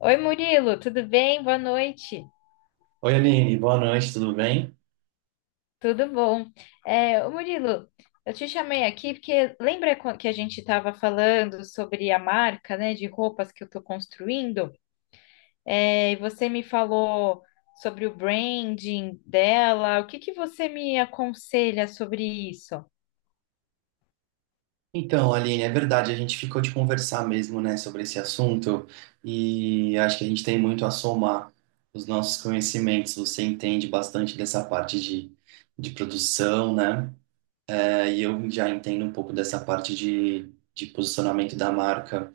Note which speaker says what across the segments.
Speaker 1: Oi, Murilo, tudo bem? Boa noite.
Speaker 2: Oi, Aline, boa noite, tudo bem?
Speaker 1: Tudo bom? Ô, Murilo, eu te chamei aqui porque que a gente estava falando sobre a marca, né, de roupas que eu estou construindo? É, e você me falou sobre o branding dela. O que que você me aconselha sobre isso?
Speaker 2: Então, Aline, é verdade, a gente ficou de conversar mesmo, né, sobre esse assunto e acho que a gente tem muito a somar os nossos conhecimentos. Você entende bastante dessa parte de produção, né? É, e eu já entendo um pouco dessa parte de posicionamento da marca.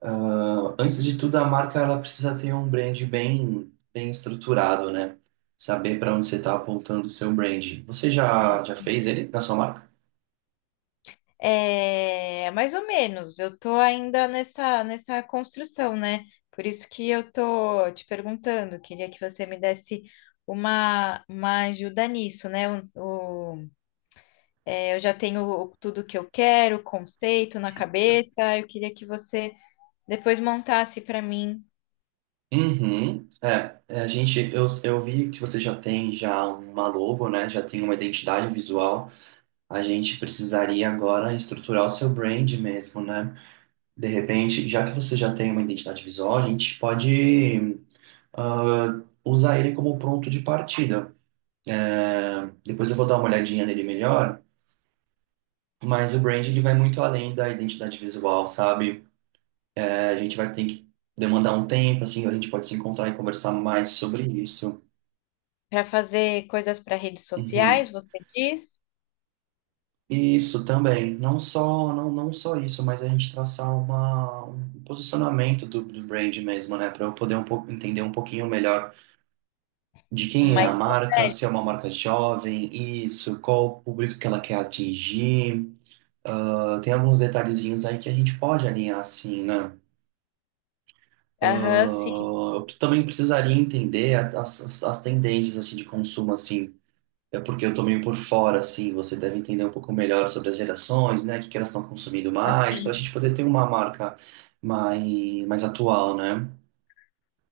Speaker 2: Ah, antes de tudo, a marca ela precisa ter um brand bem estruturado, né? Saber para onde você está apontando o seu brand. Você já fez ele na sua marca?
Speaker 1: É, mais ou menos. Eu tô ainda nessa construção, né? Por isso que eu tô te perguntando. Queria que você me desse uma ajuda nisso, né? O- eu já tenho tudo que eu quero, o conceito na cabeça. Eu queria que você depois montasse para mim
Speaker 2: Uhum. A gente, eu vi que você já tem já uma logo, né? Já tem uma identidade visual. A gente precisaria agora estruturar o seu brand mesmo, né? De repente, já que você já tem uma identidade visual, a gente pode usar ele como ponto de partida. É, depois eu vou dar uma olhadinha nele melhor, mas o brand ele vai muito além da identidade visual, sabe? É, a gente vai ter que demandar um tempo, assim, a gente pode se encontrar e conversar mais sobre isso.
Speaker 1: para fazer coisas para redes sociais,
Speaker 2: Uhum.
Speaker 1: você diz?
Speaker 2: Isso também, não só isso, mas a gente traçar uma, um posicionamento do brand mesmo, né, para eu poder um pouco entender um pouquinho melhor de quem é a
Speaker 1: Mas
Speaker 2: marca, se é uma marca jovem, isso, qual o público que ela quer atingir. Ah, tem alguns detalhezinhos aí que a gente pode alinhar assim, né? Ah,
Speaker 1: aham, sim,
Speaker 2: eu também precisaria entender as tendências assim de consumo assim. É porque eu tô meio por fora, assim, você deve entender um pouco melhor sobre as gerações, né? O que que elas estão consumindo mais, para a
Speaker 1: assim.
Speaker 2: gente poder ter uma marca mais atual, né?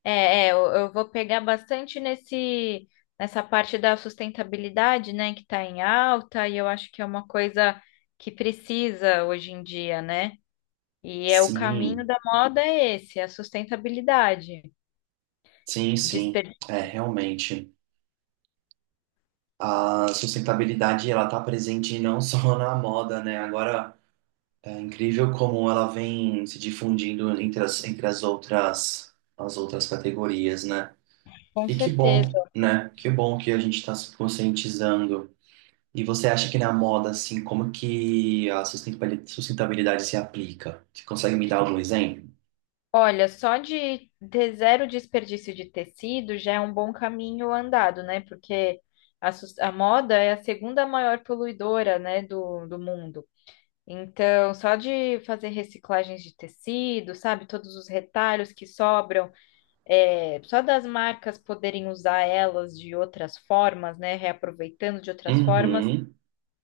Speaker 1: Eu vou pegar bastante nessa parte da sustentabilidade, né, que está em alta, e eu acho que é uma coisa que precisa hoje em dia, né? E é o caminho
Speaker 2: Sim,
Speaker 1: da moda é esse, é a sustentabilidade.
Speaker 2: sim, sim.
Speaker 1: Desper...
Speaker 2: É, realmente. A sustentabilidade, ela tá presente não só na moda, né? Agora, é incrível como ela vem se difundindo entre as as outras categorias, né?
Speaker 1: Com
Speaker 2: E que bom,
Speaker 1: certeza.
Speaker 2: né? Que bom que a gente está se conscientizando. E você acha que na moda, assim, como que a sustentabilidade se aplica? Você consegue me dar algum exemplo?
Speaker 1: Olha, só de ter zero desperdício de tecido já é um bom caminho andado, né? Porque a moda é a segunda maior poluidora, né, do mundo. Então, só de fazer reciclagens de tecido, sabe? Todos os retalhos que sobram, é, só das marcas poderem usar elas de outras formas, né? Reaproveitando de outras formas
Speaker 2: Uhum.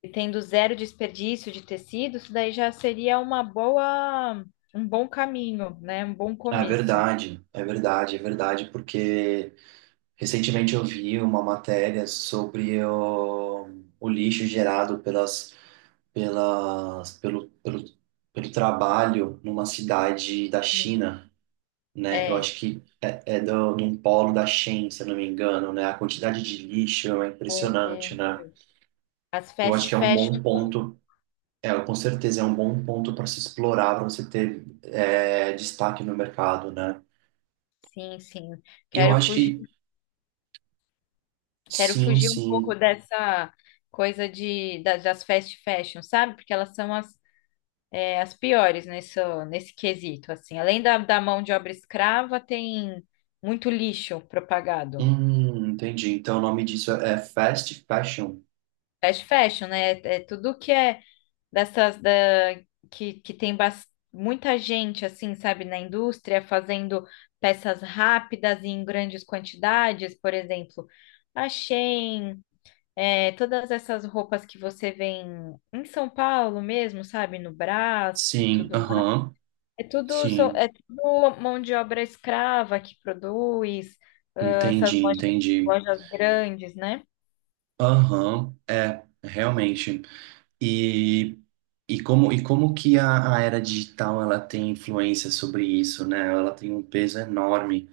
Speaker 1: e tendo zero desperdício de tecido, isso daí já seria uma boa, um bom caminho, né? Um bom
Speaker 2: É
Speaker 1: começo.
Speaker 2: verdade, é verdade, é verdade, porque recentemente eu vi uma matéria sobre o lixo gerado pelas, pelo, pelo, pelo trabalho numa cidade da
Speaker 1: Sim.
Speaker 2: China, né? Eu
Speaker 1: É.
Speaker 2: acho que é do, de um polo da Shein, se eu não me engano, né? A quantidade de lixo é impressionante,
Speaker 1: É.
Speaker 2: né?
Speaker 1: As
Speaker 2: Eu acho
Speaker 1: fast
Speaker 2: que é um
Speaker 1: fashion,
Speaker 2: bom ponto, é, com certeza é um bom ponto para se explorar, para você ter é, destaque no mercado, né?
Speaker 1: sim, sim.
Speaker 2: Eu
Speaker 1: Quero
Speaker 2: acho
Speaker 1: fugir
Speaker 2: que
Speaker 1: Quero
Speaker 2: sim,
Speaker 1: fugir um pouco
Speaker 2: sim.
Speaker 1: dessa coisa das fast fashion, sabe? Porque elas são as piores nesse quesito, assim. Além da mão de obra escrava, tem muito lixo propagado.
Speaker 2: Entendi. Então o nome disso é fast fashion.
Speaker 1: Fast fashion, né? É tudo que é dessas da, que tem muita gente, assim, sabe, na indústria fazendo peças rápidas e em grandes quantidades, por exemplo, a Shein. É, todas essas roupas que você vê em São Paulo mesmo, sabe? No Brás e
Speaker 2: Sim,
Speaker 1: tudo mais.
Speaker 2: aham,
Speaker 1: É tudo,
Speaker 2: sim.
Speaker 1: é tudo mão de obra escrava que produz, ah, essas
Speaker 2: Entendi,
Speaker 1: lojas,
Speaker 2: entendi.
Speaker 1: lojas grandes, né?
Speaker 2: Aham, é, realmente. E, e como que a era digital ela tem influência sobre isso, né? Ela tem um peso enorme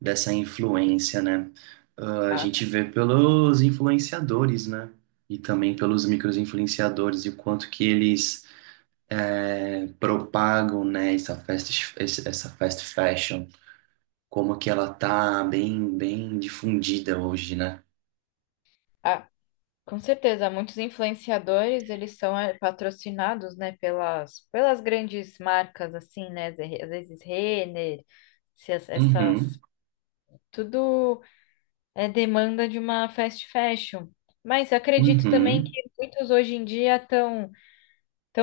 Speaker 2: dessa influência, né? Ah, a
Speaker 1: Ah,
Speaker 2: gente
Speaker 1: com
Speaker 2: vê pelos influenciadores, né? E também pelos micro-influenciadores e o quanto que eles propagam, né, essa fast fashion, como que ela tá bem difundida hoje, né?
Speaker 1: ah, com certeza, muitos influenciadores, eles são patrocinados, né, pelas grandes marcas, assim, né? Às vezes Renner, se as- essas...
Speaker 2: Uhum,
Speaker 1: Tudo é demanda de uma fast fashion. Mas acredito também que
Speaker 2: uhum.
Speaker 1: muitos hoje em dia estão tão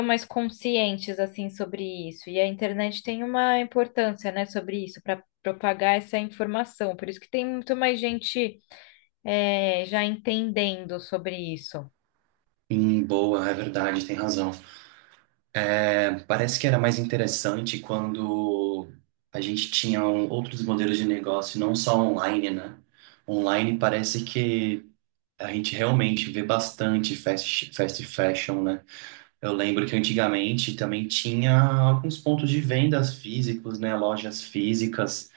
Speaker 1: mais conscientes assim sobre isso. E a internet tem uma importância, né, sobre isso, para propagar essa informação. Por isso que tem muito mais gente é, já entendendo sobre isso.
Speaker 2: Boa, é verdade, tem razão. É, parece que era mais interessante quando a gente tinha outros modelos de negócio, não só online, né? Online parece que a gente realmente vê bastante fast fashion, né? Eu lembro que antigamente também tinha alguns pontos de vendas físicos, né? Lojas físicas.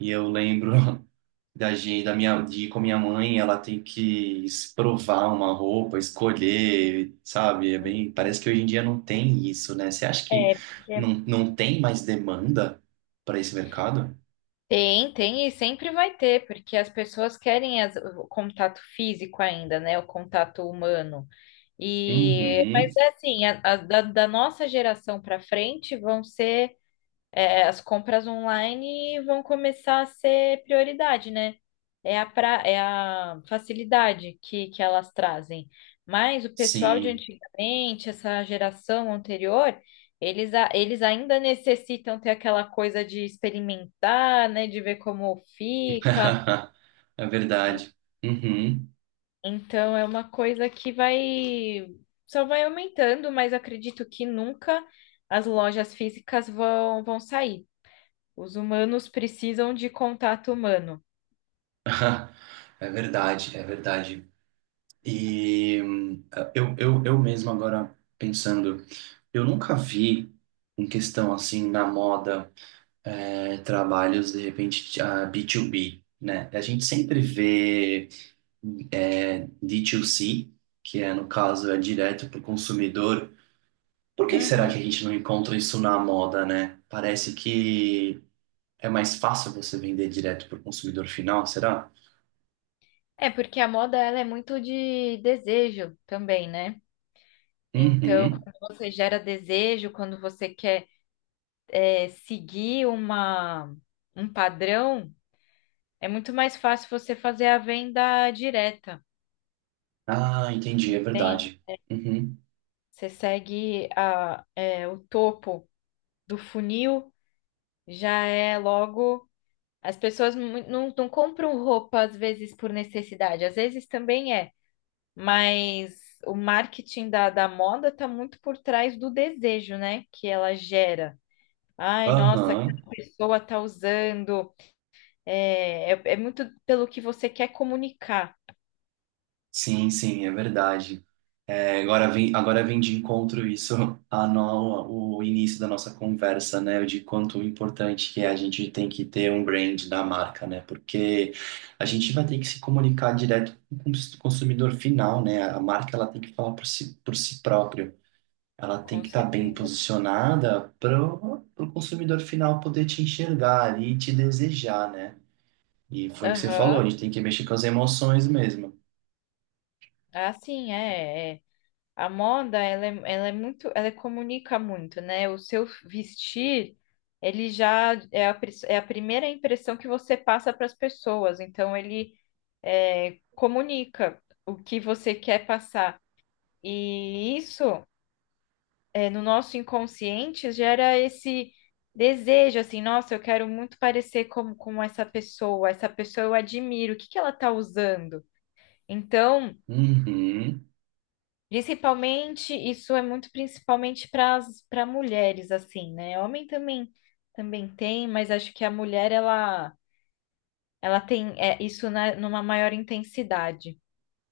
Speaker 2: E eu lembro da, gen- da minha, de ir com a minha mãe, ela tem que provar uma roupa, escolher, sabe? É bem, parece que hoje em dia não tem isso, né? Você acha que
Speaker 1: É, porque
Speaker 2: não tem mais demanda para esse mercado?
Speaker 1: Tem, tem e sempre vai ter, porque as pessoas querem o contato físico ainda, né? O contato humano. E,
Speaker 2: Uhum,
Speaker 1: mas é assim, da nossa geração para frente vão ser é, as compras online vão começar a ser prioridade, né? É é a facilidade que elas trazem. Mas o pessoal de
Speaker 2: sim.
Speaker 1: antigamente, essa geração anterior, eles ainda necessitam ter aquela coisa de experimentar, né? De ver como fica.
Speaker 2: É
Speaker 1: En-
Speaker 2: verdade. Uhum.
Speaker 1: Então é uma coisa que vai só vai aumentando, mas acredito que nunca as lojas físicas vão sair. Os humanos precisam de contato humano.
Speaker 2: É verdade, é verdade. E eu mesmo agora pensando, eu nunca vi em questão assim na moda. É, trabalhos, de repente, a B2B, né? A gente sempre vê é, D2C, que é, no caso, é direto para o consumidor. Por que será que
Speaker 1: Uhum.
Speaker 2: a gente não encontra isso na moda, né? Parece que é mais fácil você vender direto para o consumidor final, será?
Speaker 1: É porque a moda ela é muito de desejo também, né? Então,
Speaker 2: Uhum.
Speaker 1: quando você gera desejo, quando você quer seguir um padrão, é muito mais fácil você fazer a venda direta.
Speaker 2: Ah, entendi, é
Speaker 1: Tem,
Speaker 2: verdade. Uhum.
Speaker 1: você segue o topo do funil, já é logo. Não, não compram roupa às vezes por necessidade, às vezes também é. Mas o marketing da moda está muito por trás do desejo, né? Que ela gera. Ai, nossa, que
Speaker 2: Aham.
Speaker 1: pessoa está usando. É muito pelo que você quer comunicar.
Speaker 2: Sim, sim, é verdade. É, agora vem de encontro isso a no, o início da nossa conversa, né? De quanto importante que é a gente tem que ter um brand da marca, né? Porque a gente vai ter que se comunicar direto com o consumidor final, né? A marca ela tem que falar por si própria. Ela tem
Speaker 1: Com
Speaker 2: que estar bem
Speaker 1: certeza.
Speaker 2: posicionada para o consumidor final poder te enxergar ali e te desejar, né? E foi o que você falou, a
Speaker 1: Aham.
Speaker 2: gente tem que mexer com as emoções mesmo.
Speaker 1: É. A moda, ela é muito, ela comunica muito, né? O seu vestir, ele já é é a primeira impressão que você passa para as pessoas. Então, ele é, comunica o que você quer passar. E isso, é, no nosso inconsciente, gera esse desejo, assim, nossa, eu quero muito parecer como, com essa pessoa eu admiro, o que que ela está usando? Então,
Speaker 2: Uhum.
Speaker 1: principalmente, isso é muito principalmente para mulheres, assim, né? Homem também também tem, mas acho que a mulher, ela tem é, isso numa maior intensidade.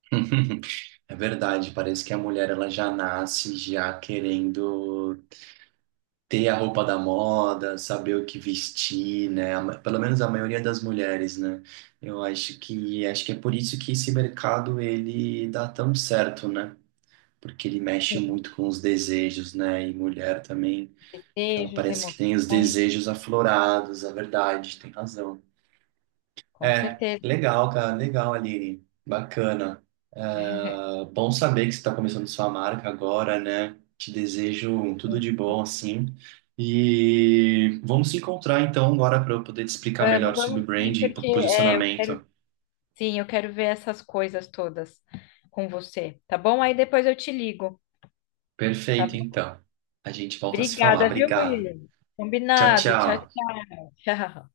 Speaker 2: É verdade, parece que a mulher ela já nasce já querendo ter a roupa da moda, saber o que vestir, né? Pelo menos a maioria das mulheres, né? Eu acho que é por isso que esse mercado ele dá tão certo, né? Porque ele mexe
Speaker 1: Sim,
Speaker 2: muito com os desejos, né? E mulher também, ela
Speaker 1: desejos,
Speaker 2: parece que tem os
Speaker 1: emoções,
Speaker 2: desejos aflorados, a verdade, tem razão.
Speaker 1: com
Speaker 2: É,
Speaker 1: certeza.
Speaker 2: legal, cara, legal, Aline. Bacana. É, bom saber que você está começando sua marca agora, né? Te desejo tudo de bom, assim. E vamos se encontrar então agora para eu poder te explicar
Speaker 1: Vamos,
Speaker 2: melhor sobre o
Speaker 1: vamos
Speaker 2: brand
Speaker 1: sim,
Speaker 2: e
Speaker 1: porque é, eu quero,
Speaker 2: posicionamento.
Speaker 1: sim, eu quero ver essas coisas todas com você, tá bom? Aí depois eu te ligo, tá?
Speaker 2: Perfeito,
Speaker 1: bom?
Speaker 2: então. A gente volta a se falar.
Speaker 1: Obrigada, viu,
Speaker 2: Obrigado.
Speaker 1: Murilo?
Speaker 2: Tchau,
Speaker 1: Combinado. Tchau,
Speaker 2: tchau.
Speaker 1: tchau.